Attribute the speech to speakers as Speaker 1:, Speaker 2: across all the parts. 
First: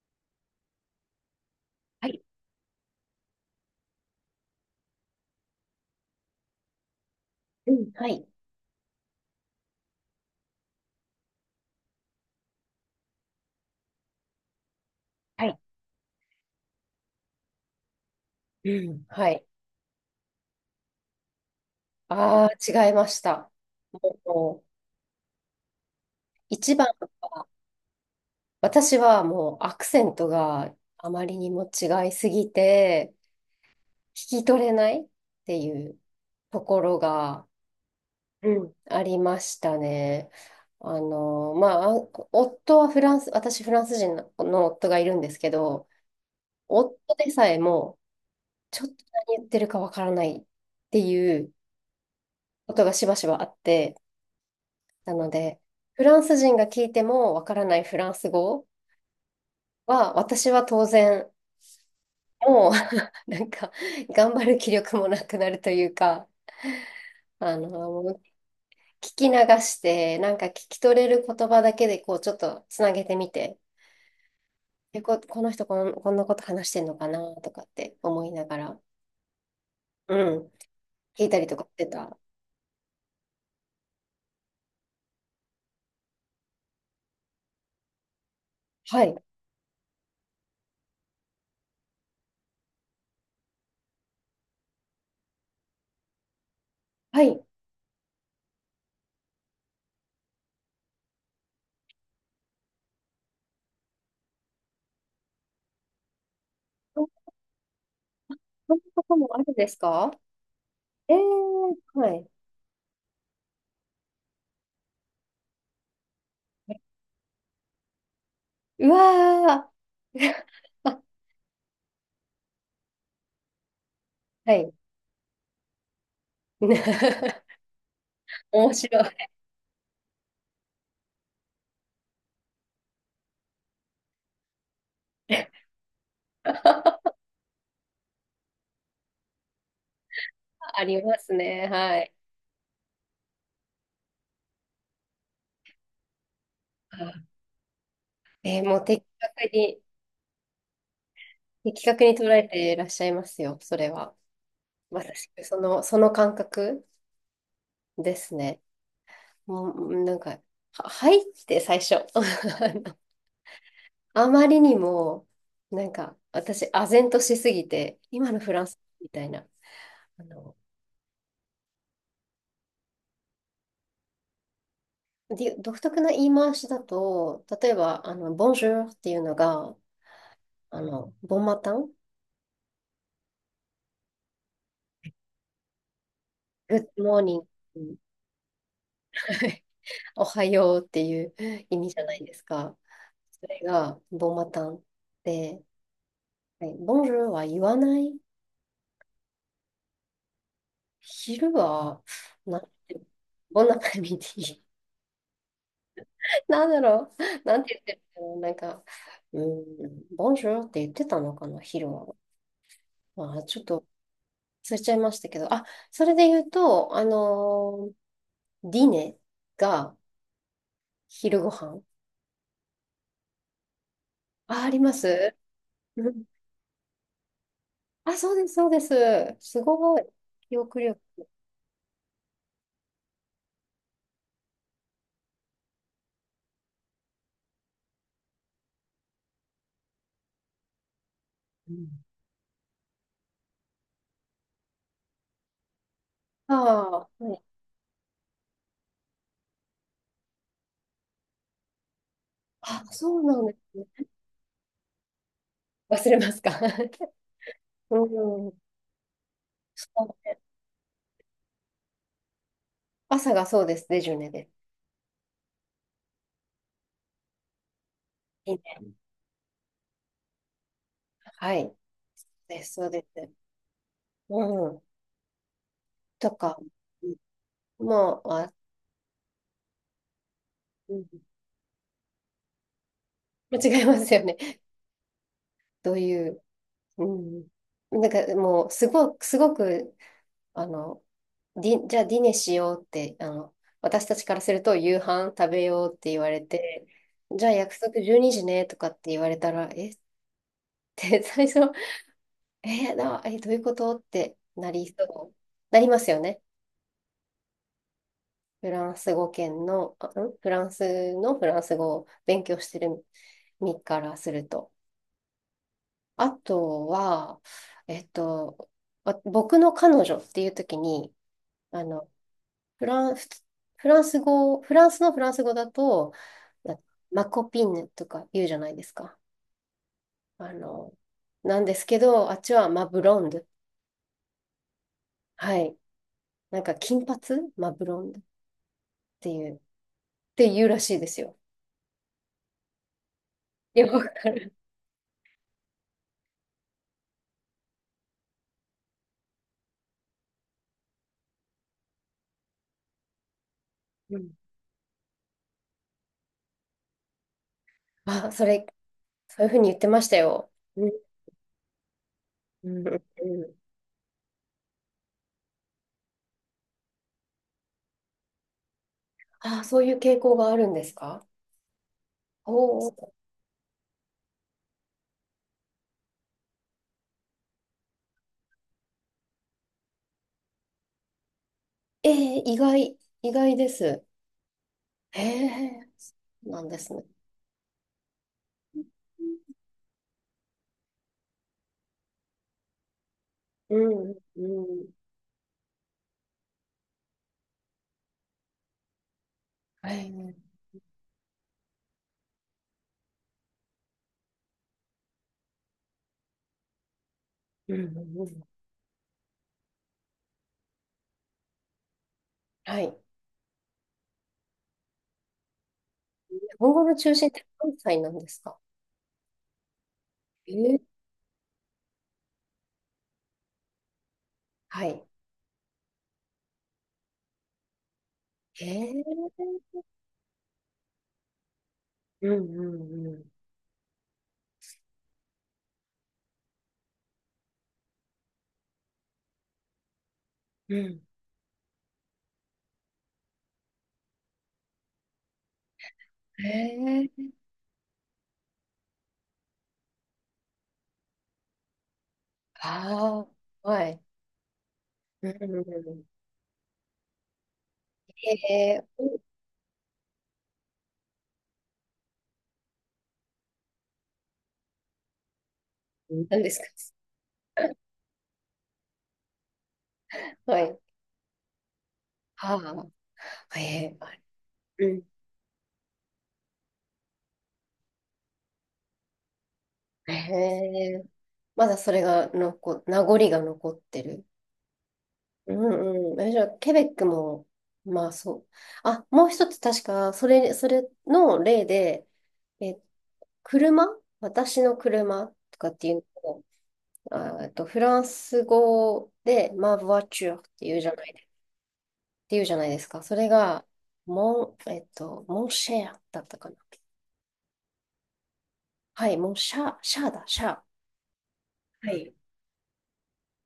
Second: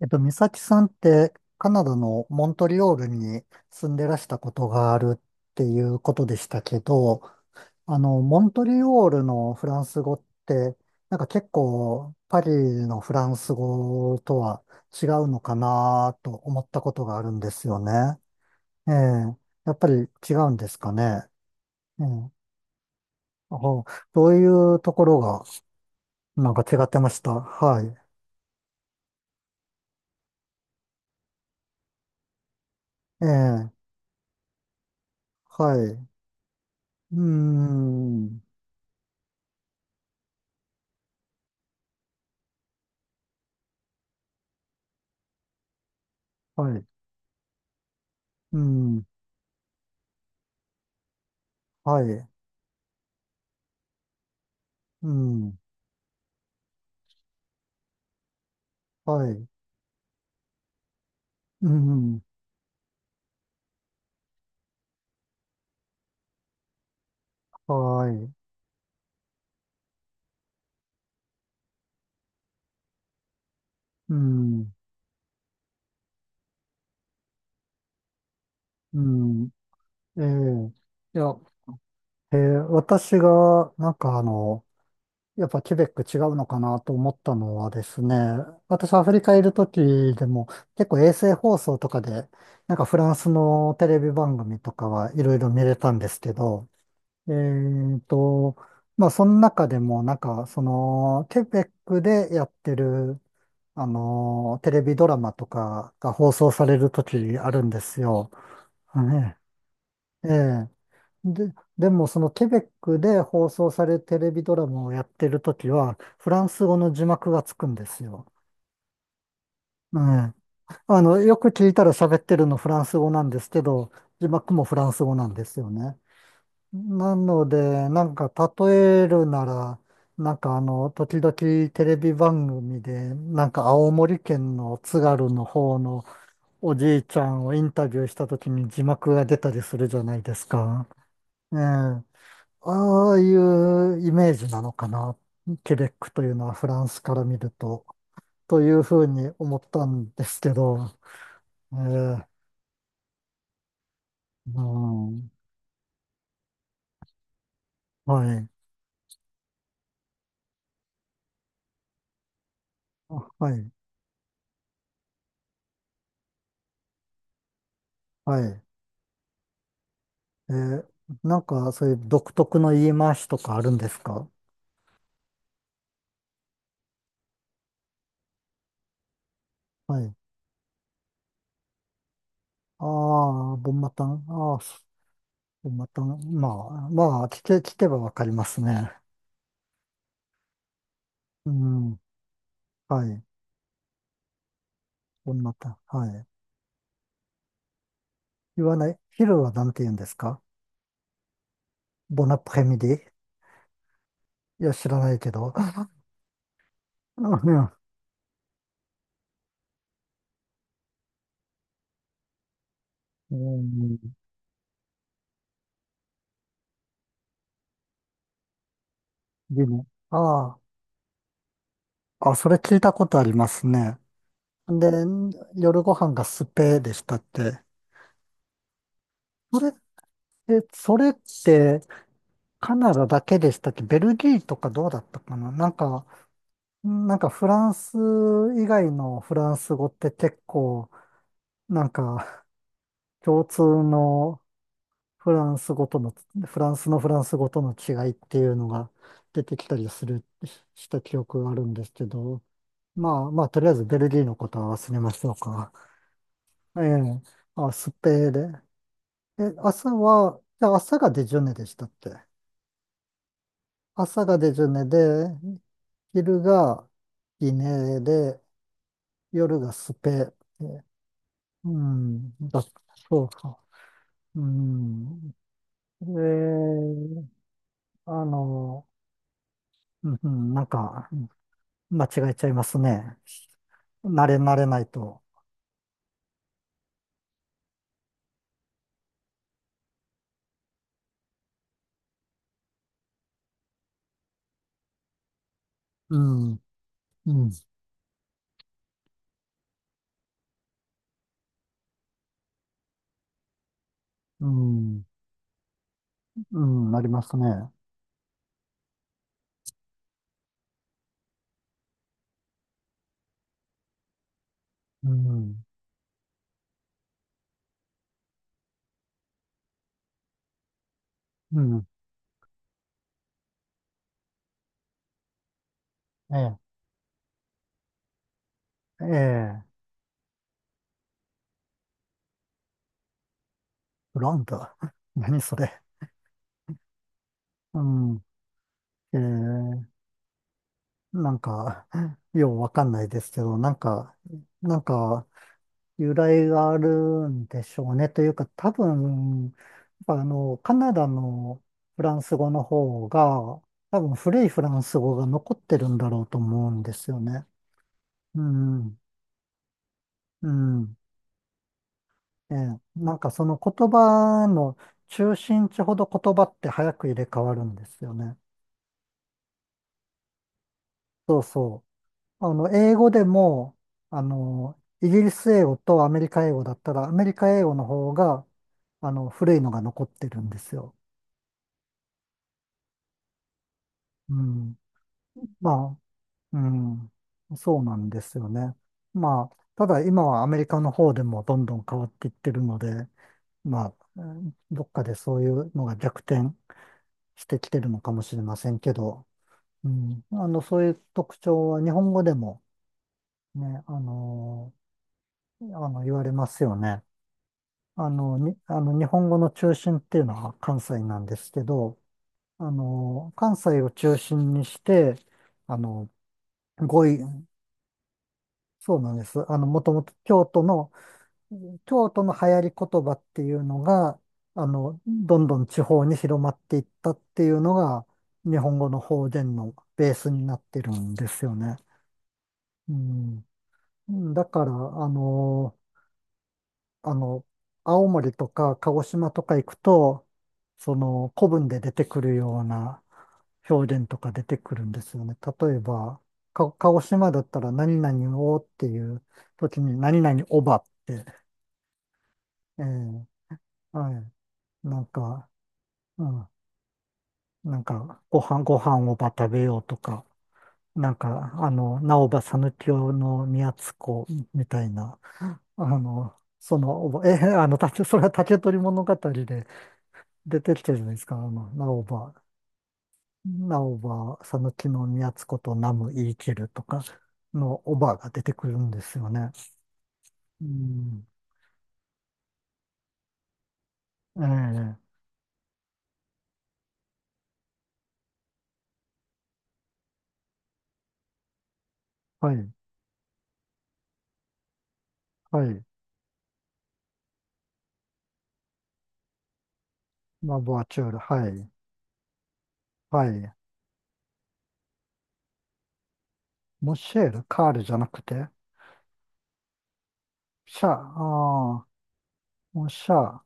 Speaker 1: 美咲さんってカナダ
Speaker 2: はい。
Speaker 1: のモントリオールに住んでらしたことがあるっていうことでしたけど、
Speaker 2: うん、はい。
Speaker 1: モントリオールのフランス語って、なんか結構パリのフランス語とは違うの
Speaker 2: は
Speaker 1: か
Speaker 2: い。
Speaker 1: なと思ったことがあるんですよね。
Speaker 2: う
Speaker 1: ええ、
Speaker 2: ん、はい。
Speaker 1: やっぱり違うんですかね。ええ、
Speaker 2: ああ、違いました。
Speaker 1: あどうい
Speaker 2: も
Speaker 1: う
Speaker 2: う、
Speaker 1: ところがなんか
Speaker 2: 一
Speaker 1: 違
Speaker 2: 番、
Speaker 1: ってました。はい。
Speaker 2: 私はもうアクセントがあまりにも違いすぎて、
Speaker 1: ええ、
Speaker 2: 聞き取れないってい
Speaker 1: はい。
Speaker 2: う
Speaker 1: う
Speaker 2: ところ
Speaker 1: ー
Speaker 2: が、
Speaker 1: ん、
Speaker 2: うん、ありましたね。あの、まあ、あ夫はフランス、私フランス人の夫がいるんですけど、
Speaker 1: はい。
Speaker 2: 夫でさえも、
Speaker 1: う
Speaker 2: ちょっと
Speaker 1: ん。
Speaker 2: 何言ってるかわからないっていう
Speaker 1: はい。
Speaker 2: ことがしばしばあって、
Speaker 1: う
Speaker 2: なの
Speaker 1: ん。
Speaker 2: で、フランス人が聞いてもわからないフランス語
Speaker 1: はい。
Speaker 2: は、私は当然、
Speaker 1: うん。
Speaker 2: もう なんか、頑張る気力もなくなるというか、あの、も
Speaker 1: は
Speaker 2: う
Speaker 1: い。
Speaker 2: 聞き流して、なんか聞き取れる言葉だけで、こう、ちょっとつなげてみて、
Speaker 1: うん。
Speaker 2: で、この人こんなこと話してんのかなとかって思いながら、
Speaker 1: うん。
Speaker 2: う
Speaker 1: え
Speaker 2: ん、
Speaker 1: え。い
Speaker 2: 聞い
Speaker 1: や、
Speaker 2: たりとかしてた。
Speaker 1: ええ、私が、なんかやっぱケベック違うのかなと思ったのはですね、私
Speaker 2: は
Speaker 1: アフ
Speaker 2: い。
Speaker 1: リカいる時でも結構衛星放送とかで、なんかフランスのテレビ番組とかはいろいろ見れたんですけど、
Speaker 2: は
Speaker 1: え
Speaker 2: い。
Speaker 1: えと、まあその中でもなんかそのケベックでやってるテレビドラマとかが放送されると
Speaker 2: そ
Speaker 1: きあるんですよ。
Speaker 2: そんなことも
Speaker 1: ね、
Speaker 2: あるんですか？
Speaker 1: ええ。
Speaker 2: え
Speaker 1: で、
Speaker 2: ー、
Speaker 1: でも
Speaker 2: は
Speaker 1: そ
Speaker 2: い。
Speaker 1: のケベックで放送されるテレビドラマをやってるときは、フランス語の字幕がつくんですよ。
Speaker 2: うわ
Speaker 1: え
Speaker 2: ー。
Speaker 1: え。あ の、よく聞いたら喋ってるのフランス語なんですけど、字幕
Speaker 2: は
Speaker 1: も
Speaker 2: い。
Speaker 1: フランス語なんですよね。なの で、なんか
Speaker 2: 面白
Speaker 1: 例える
Speaker 2: い。
Speaker 1: なら、なんか時々テレビ番組で、なんか青森県の津軽の 方のおじいちゃんをインタビューした時に字幕が出たりするじゃないです
Speaker 2: あ
Speaker 1: か。
Speaker 2: ります
Speaker 1: ええ、
Speaker 2: ね。はい。
Speaker 1: ああいうイメージなのかな。ケベックというのはフランスから見ると、と
Speaker 2: えー
Speaker 1: い
Speaker 2: も
Speaker 1: う
Speaker 2: う
Speaker 1: ふ
Speaker 2: 的
Speaker 1: うに
Speaker 2: 確
Speaker 1: 思っ
Speaker 2: に、
Speaker 1: たんですけど、
Speaker 2: 的
Speaker 1: え
Speaker 2: 確に
Speaker 1: え、
Speaker 2: 捉えていらっしゃいますよ、それは。
Speaker 1: う
Speaker 2: まさし
Speaker 1: ん、
Speaker 2: く、その、その感覚で
Speaker 1: は
Speaker 2: す
Speaker 1: い、
Speaker 2: ね。もう、なんか、は、はいって最初。あの
Speaker 1: あはい、
Speaker 2: あまりにも、なんか、私、唖然としすぎて、今
Speaker 1: は
Speaker 2: のフ
Speaker 1: い。
Speaker 2: ランスみたいな、あ
Speaker 1: え
Speaker 2: の、
Speaker 1: え、なんかそういう独特の言い回しとかあるんですか？
Speaker 2: で独特な言い回しだと、例えば、あの、ボンジュールっていうのが、
Speaker 1: はい。
Speaker 2: あの、ボンマタン、
Speaker 1: ああ、ボンマタン、ああ、ボンマタン、ま
Speaker 2: グッ
Speaker 1: あ、
Speaker 2: ドモー
Speaker 1: まあ、
Speaker 2: ニン
Speaker 1: 聞け、聞け
Speaker 2: グ
Speaker 1: ばわかりますね。
Speaker 2: はい、おはようっていう
Speaker 1: う
Speaker 2: 意味じ
Speaker 1: ん、
Speaker 2: ゃないですか。
Speaker 1: はい。
Speaker 2: それが、ボマタン
Speaker 1: ボンナ
Speaker 2: で、
Speaker 1: タはい。
Speaker 2: はい、ボンジュールは言わない。
Speaker 1: 言わない。昼は何て言うんですか？
Speaker 2: 昼は、
Speaker 1: ボナプ
Speaker 2: な
Speaker 1: レ
Speaker 2: ん
Speaker 1: ミ
Speaker 2: て、
Speaker 1: デ
Speaker 2: ボナカミティ。
Speaker 1: ィ、いや、知らないけど。
Speaker 2: なんだろう。
Speaker 1: う
Speaker 2: なん
Speaker 1: ん、
Speaker 2: て言ってるのなんか、うん、ボンジュールって言ってたのかな、昼は。ま
Speaker 1: う
Speaker 2: あ、ちょっと
Speaker 1: ん
Speaker 2: 忘れちゃいましたけど。あ、それで言うと、ディネ
Speaker 1: でも、
Speaker 2: が
Speaker 1: あ
Speaker 2: 昼ご飯。
Speaker 1: あ、あ、それ聞いたことありますね。
Speaker 2: あ、あり
Speaker 1: で、
Speaker 2: ます。
Speaker 1: 夜ご
Speaker 2: う
Speaker 1: 飯が
Speaker 2: ん、
Speaker 1: スペでしたって。
Speaker 2: あ、そうです、そうです。
Speaker 1: そ
Speaker 2: す
Speaker 1: れっ
Speaker 2: ごい。記
Speaker 1: て、
Speaker 2: 憶
Speaker 1: そ
Speaker 2: 力。
Speaker 1: れって、カナダだけでしたっけ？ベルギーとかどうだったかな、なんか、なんかフランス以外のフランス語って結構、
Speaker 2: う
Speaker 1: なん
Speaker 2: ん、
Speaker 1: か共通のフランス語との、
Speaker 2: あ
Speaker 1: フランスのフラン
Speaker 2: あ、は
Speaker 1: ス
Speaker 2: い。
Speaker 1: 語との違いっていうのが出てきたりする、しした記憶があるんですけど、
Speaker 2: あ、そう
Speaker 1: まあ
Speaker 2: な
Speaker 1: ま
Speaker 2: ん
Speaker 1: あ、
Speaker 2: で
Speaker 1: とりあえ
Speaker 2: す
Speaker 1: ずベ
Speaker 2: ね。
Speaker 1: ルギーのことは忘れましょうか。
Speaker 2: 忘れますか。
Speaker 1: え え、あ、スペーで。
Speaker 2: うん。
Speaker 1: え、
Speaker 2: そ
Speaker 1: 朝
Speaker 2: うね、
Speaker 1: は、じゃ朝がデジュネでしたっけ？
Speaker 2: 朝がそうですね。デジュ
Speaker 1: 朝
Speaker 2: ネ
Speaker 1: が
Speaker 2: で。
Speaker 1: デジュネで、昼がギネで、
Speaker 2: いいね。
Speaker 1: 夜がスペー。
Speaker 2: は
Speaker 1: う
Speaker 2: い。
Speaker 1: ん、だ、
Speaker 2: です、そうで
Speaker 1: そう
Speaker 2: す。
Speaker 1: か。う
Speaker 2: うん。
Speaker 1: ん。え
Speaker 2: とか、
Speaker 1: ー、
Speaker 2: も
Speaker 1: あ
Speaker 2: う、あ、
Speaker 1: の、うん、うんなん
Speaker 2: うん、
Speaker 1: か、間違えちゃいますね。
Speaker 2: 間違いますよ
Speaker 1: 慣
Speaker 2: ね。
Speaker 1: れ慣れないと。
Speaker 2: どういう、うん。なんかもう、すごく、すごく、あの、じゃあディネしようって、あの、私たちからすると夕飯食べようって
Speaker 1: う
Speaker 2: 言われ
Speaker 1: ん、
Speaker 2: て、
Speaker 1: う
Speaker 2: じゃ
Speaker 1: ん、
Speaker 2: あ約束12時ねとかって言われたら、えって最初えーな、えどういうことって
Speaker 1: う
Speaker 2: なり
Speaker 1: ん、
Speaker 2: そう。なりますよね。
Speaker 1: うん、なりますね。
Speaker 2: フランスのフランス語を勉強してる身からすると。
Speaker 1: うん、
Speaker 2: あとは、えっと、僕の彼女っていう時に、
Speaker 1: う
Speaker 2: あ
Speaker 1: ん、
Speaker 2: の、フラン、フフランス語、フランスのフランス語だと、
Speaker 1: え
Speaker 2: なマコピンヌとか言うじゃないです
Speaker 1: え、
Speaker 2: か。
Speaker 1: ええ、
Speaker 2: あの、なんですけど、あっちはマブロンド。
Speaker 1: ブランド。何そ
Speaker 2: はい。
Speaker 1: れ。
Speaker 2: なんか金髪、マ
Speaker 1: う
Speaker 2: ブロンド
Speaker 1: ん、
Speaker 2: っ
Speaker 1: え
Speaker 2: ていうっ
Speaker 1: え、
Speaker 2: て言うらしいです
Speaker 1: な
Speaker 2: よ。
Speaker 1: んか、ようわかんないですけど、なん
Speaker 2: よくわ
Speaker 1: か、
Speaker 2: かる。
Speaker 1: なんか、由来があるんでしょうね。というか、多分、やっぱカナダのフランス語の方が、多分
Speaker 2: うん。
Speaker 1: 古いフランス語が残ってるんだろうと思うんですよね。
Speaker 2: あ、
Speaker 1: う
Speaker 2: それ、
Speaker 1: ん、
Speaker 2: そういうふうに言ってました
Speaker 1: う
Speaker 2: よ。うん。
Speaker 1: ん。え
Speaker 2: う
Speaker 1: え、
Speaker 2: んうん、
Speaker 1: なんかその言葉の中心地ほど言葉って早く入れ替わるんですよね。
Speaker 2: あ、そういう傾向があるんですか？
Speaker 1: そうそう。あの、
Speaker 2: おお
Speaker 1: 英語
Speaker 2: ー。
Speaker 1: でも、イギリス英語とアメリカ英語だったら、アメリカ英語の方が、古いのが残ってるんですよ。
Speaker 2: ええ、意外、意外です。
Speaker 1: うん。
Speaker 2: へえ、
Speaker 1: まあ、う
Speaker 2: なんですね。
Speaker 1: ん。そうなんですよね。まあ、ただ今はアメリカの方でもどんどん変わっていってるので、
Speaker 2: う
Speaker 1: まあ、
Speaker 2: ん
Speaker 1: うん
Speaker 2: う
Speaker 1: どっか
Speaker 2: ん、
Speaker 1: でそういうのが逆転してきてるのかもしれませんけど、う
Speaker 2: はい。
Speaker 1: ん、
Speaker 2: うん
Speaker 1: そういう特徴は日本語でもね、言われますよね。
Speaker 2: うん
Speaker 1: あ
Speaker 2: う
Speaker 1: の、
Speaker 2: ん、
Speaker 1: に、あの日本語の中心っていうのは関西なんですけど、
Speaker 2: はい。
Speaker 1: 関西を中心にして、あの、
Speaker 2: 日本語の
Speaker 1: 語
Speaker 2: 中
Speaker 1: 彙、
Speaker 2: 心って関西なんですか？
Speaker 1: そうなんです。あの、もともと京
Speaker 2: え
Speaker 1: 都
Speaker 2: ー、
Speaker 1: の、京都の流行り言葉っていうのが、
Speaker 2: はい。
Speaker 1: どんどん地方に広まっていったっていうのが、日
Speaker 2: え
Speaker 1: 本語の方
Speaker 2: ー、
Speaker 1: 言のベースになってるんですよね。
Speaker 2: うんう
Speaker 1: う
Speaker 2: んう
Speaker 1: ん。だから、あの、青森とか鹿児島とか行くと、
Speaker 2: ん
Speaker 1: そ
Speaker 2: う
Speaker 1: の古文で出てくるような表現とか出てくるんですよね。例えば、
Speaker 2: ん、
Speaker 1: 鹿児
Speaker 2: えー、
Speaker 1: 島だったら何々をっていう時に何々おばって、えー
Speaker 2: ああ、はい。
Speaker 1: はい。なん
Speaker 2: うんう
Speaker 1: か、
Speaker 2: んうん、
Speaker 1: うん。なんか、ご飯、ご
Speaker 2: え
Speaker 1: 飯お
Speaker 2: ー、
Speaker 1: ば食べようとか、なんか、なおばさぬきよの宮津子みたいな。
Speaker 2: うん、なんですか？
Speaker 1: え、あの、竹それは竹取物語で
Speaker 2: は
Speaker 1: 出て
Speaker 2: い。
Speaker 1: きてるじゃないですか。直ば、
Speaker 2: はあ、え
Speaker 1: 直ば、
Speaker 2: ー、
Speaker 1: 佐野木
Speaker 2: う
Speaker 1: の岐宮津ことナム言い切るとかのおばが出てくるんですよね。
Speaker 2: ん。えー、
Speaker 1: う
Speaker 2: ええ、
Speaker 1: ん。
Speaker 2: まだそれが残、名残が残ってる。
Speaker 1: ええ、
Speaker 2: うんうん。え、じゃあ、ケベックも、まあそう。あ、もう一つ確か、それ、それの例で、
Speaker 1: はい、
Speaker 2: え、車、私の車と
Speaker 1: は
Speaker 2: かっ
Speaker 1: い。
Speaker 2: ていうのを、あ、えっと、フランス語で、ワチュ t っ
Speaker 1: マ
Speaker 2: てい
Speaker 1: ボ
Speaker 2: う
Speaker 1: ア
Speaker 2: じゃ
Speaker 1: チ
Speaker 2: な
Speaker 1: ュー
Speaker 2: い
Speaker 1: ル、
Speaker 2: で、っ
Speaker 1: はい、
Speaker 2: ていうじゃないですか。そ
Speaker 1: は
Speaker 2: れ
Speaker 1: い。
Speaker 2: が、モンシェアだったかな。
Speaker 1: モシェール、カールじゃなくて、
Speaker 2: はい、モンシャー、シャーだ、シャー。
Speaker 1: シャ、ああ、
Speaker 2: はい。
Speaker 1: モシャ、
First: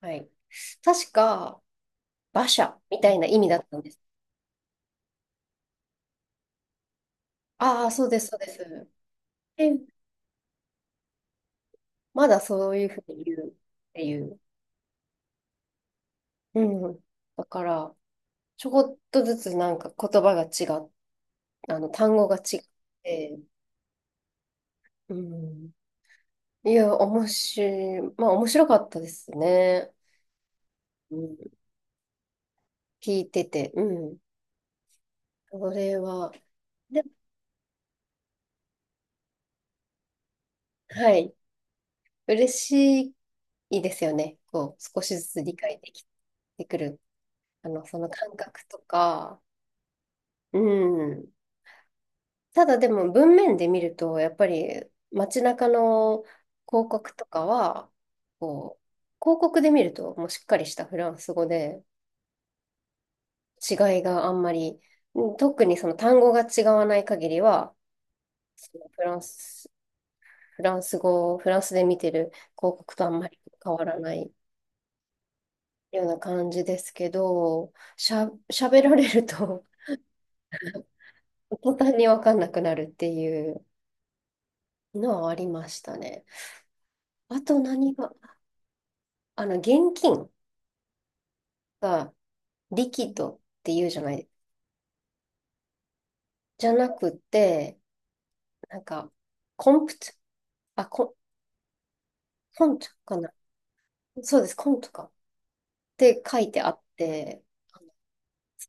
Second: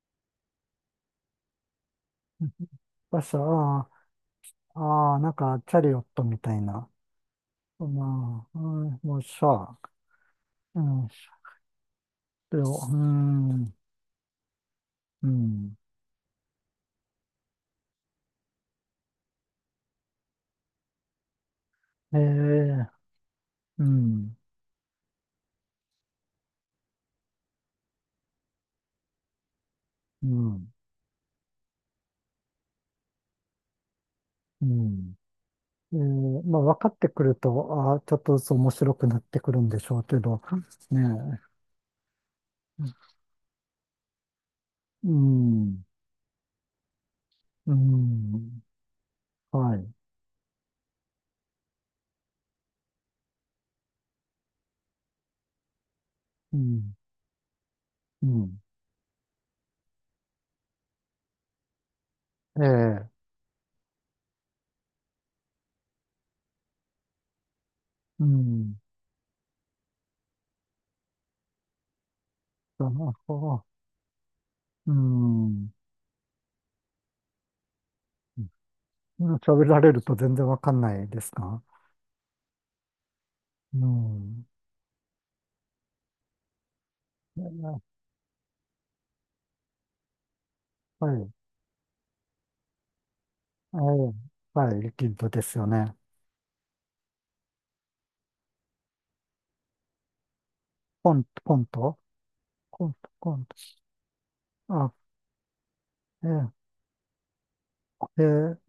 Speaker 2: はい。確か、馬車みたい
Speaker 1: バ
Speaker 2: な
Speaker 1: シ
Speaker 2: 意
Speaker 1: ャ、
Speaker 2: 味だったん
Speaker 1: あ
Speaker 2: です。
Speaker 1: あ、ああ、なんか、チャリオットみたいな。
Speaker 2: ああ、そうです、そうで
Speaker 1: まあ、う
Speaker 2: す。
Speaker 1: ん、もう
Speaker 2: え、
Speaker 1: さ、うん
Speaker 2: まだ
Speaker 1: で
Speaker 2: そう
Speaker 1: もう
Speaker 2: いう
Speaker 1: ー
Speaker 2: ふうに言うっ
Speaker 1: ん、
Speaker 2: ていう。
Speaker 1: うん、
Speaker 2: うん。だから、ちょこっとずつなんか言葉が違う、あの、単
Speaker 1: え
Speaker 2: 語が違っ
Speaker 1: え、
Speaker 2: て、
Speaker 1: うん、
Speaker 2: うん。いや、おもし、まあ、面白かったですね。
Speaker 1: うん、
Speaker 2: うん。聞いてて、うん。
Speaker 1: うん。
Speaker 2: これ
Speaker 1: ええ、
Speaker 2: は、
Speaker 1: まあ、分かっ
Speaker 2: で、
Speaker 1: てくると、ああ、ちょっとずつ面白くなってくるんでしょうけど、ね
Speaker 2: はい。
Speaker 1: え、
Speaker 2: 嬉しいですよね。こう、少
Speaker 1: う
Speaker 2: しずつ理解
Speaker 1: ん、
Speaker 2: できてくる。あ
Speaker 1: う
Speaker 2: の、その感
Speaker 1: ん、
Speaker 2: 覚とか、
Speaker 1: はい、
Speaker 2: うん。ただでも文面で見ると、やっぱり街中の
Speaker 1: う
Speaker 2: 広
Speaker 1: ん、
Speaker 2: 告とかは、
Speaker 1: うん、
Speaker 2: こう、広告で見るともうしっかりしたフランス語で
Speaker 1: ええ、
Speaker 2: 違いがあんまり、うん、特にその単語が違わない限りは、
Speaker 1: うん、
Speaker 2: そのフランス、フランス語、フランスで見てる広告とあ
Speaker 1: だ
Speaker 2: んまり
Speaker 1: な、ああ、
Speaker 2: 変わらない
Speaker 1: うん、
Speaker 2: ような感じですけど、喋られる
Speaker 1: 喋
Speaker 2: と
Speaker 1: られると全然分かんないですか？
Speaker 2: 途端にわかんなくなるっていう
Speaker 1: うん、
Speaker 2: のはありましたね。あと
Speaker 1: ええ、
Speaker 2: 何が、あの、現金
Speaker 1: はい、
Speaker 2: がリキッドって
Speaker 1: え
Speaker 2: 言うじゃ
Speaker 1: え、
Speaker 2: ない、
Speaker 1: はい、リキッドですよね。
Speaker 2: じゃなくて、なんか、コンプト、あ、
Speaker 1: コ
Speaker 2: コ、
Speaker 1: ント、コント、
Speaker 2: コン
Speaker 1: コ
Speaker 2: ト
Speaker 1: ント、
Speaker 2: かな。
Speaker 1: コント。
Speaker 2: そうです、コント
Speaker 1: あ、
Speaker 2: か、って書いて
Speaker 1: え
Speaker 2: あって、
Speaker 1: え、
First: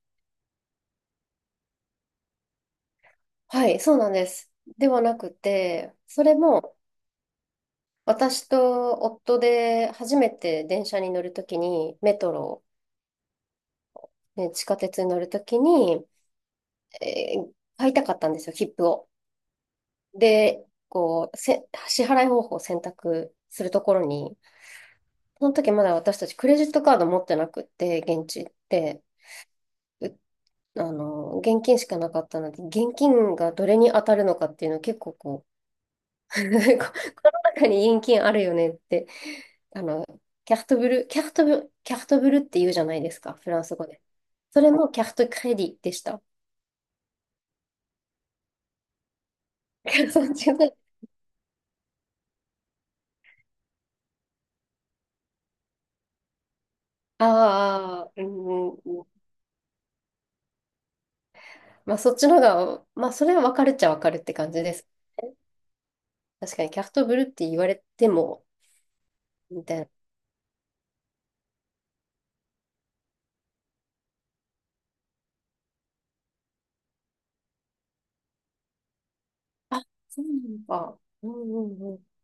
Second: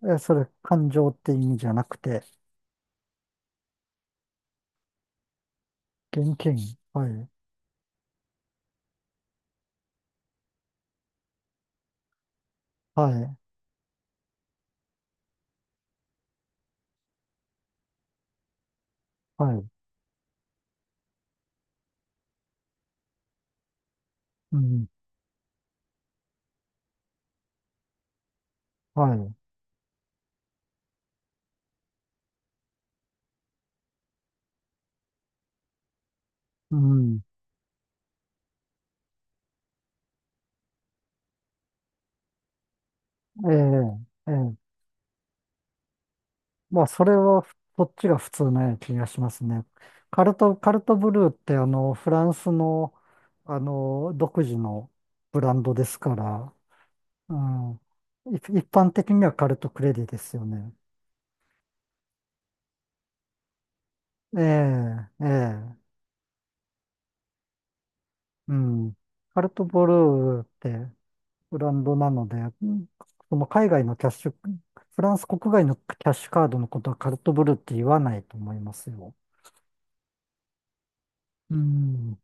Speaker 1: ええ、それ、感情って意味じゃなくて、
Speaker 2: はい、そうなんです。ではなくて、そ
Speaker 1: 現
Speaker 2: れ
Speaker 1: 金。
Speaker 2: も、
Speaker 1: はい、
Speaker 2: 私と夫で初めて電車に乗るときに、メトロ、
Speaker 1: はい、
Speaker 2: ね、地下鉄に乗るときに、えー買いたかったんですよ、切符を。
Speaker 1: はい、
Speaker 2: で、こう、支払い方法を選択するところに、
Speaker 1: うん、
Speaker 2: その時まだ私たちクレジットカード持ってなくって、現地って、
Speaker 1: はい、
Speaker 2: う、あの、現金しかなかったので、現金がどれに当たるのかっていうのを結構こう、
Speaker 1: う
Speaker 2: この
Speaker 1: ん、
Speaker 2: 中に現金あるよねって、あの、キャフトブルって言うじゃないですか、フ
Speaker 1: え
Speaker 2: ランス語で。
Speaker 1: え、ええ。
Speaker 2: それもキャフトクレディでした。
Speaker 1: まあ、それは、そっちが普通な気がしますね。カ
Speaker 2: そっ
Speaker 1: ル
Speaker 2: ち
Speaker 1: ト、
Speaker 2: の、
Speaker 1: カルトブルーって、あの、フランスの、あの、独自のブランドですから、うん、
Speaker 2: ああ、う
Speaker 1: 一
Speaker 2: ん、
Speaker 1: 般
Speaker 2: う
Speaker 1: 的に
Speaker 2: ん、
Speaker 1: はカルトクレディですよね。
Speaker 2: まあそっちのが、まあそれは分かるっちゃ分かるって
Speaker 1: え
Speaker 2: 感じです。
Speaker 1: え、ええ、
Speaker 2: 確かにキャフトブルって言われても、
Speaker 1: うん。カル
Speaker 2: み
Speaker 1: ト
Speaker 2: たい
Speaker 1: ブ
Speaker 2: な。
Speaker 1: ルーって、ブランドなので、その海外のキャッシュ、フランス国外のキャッシュカードのことはカルトブルーって言わないと思いますよ。
Speaker 2: あ、そうなのか。う
Speaker 1: う
Speaker 2: んうんう
Speaker 1: ん。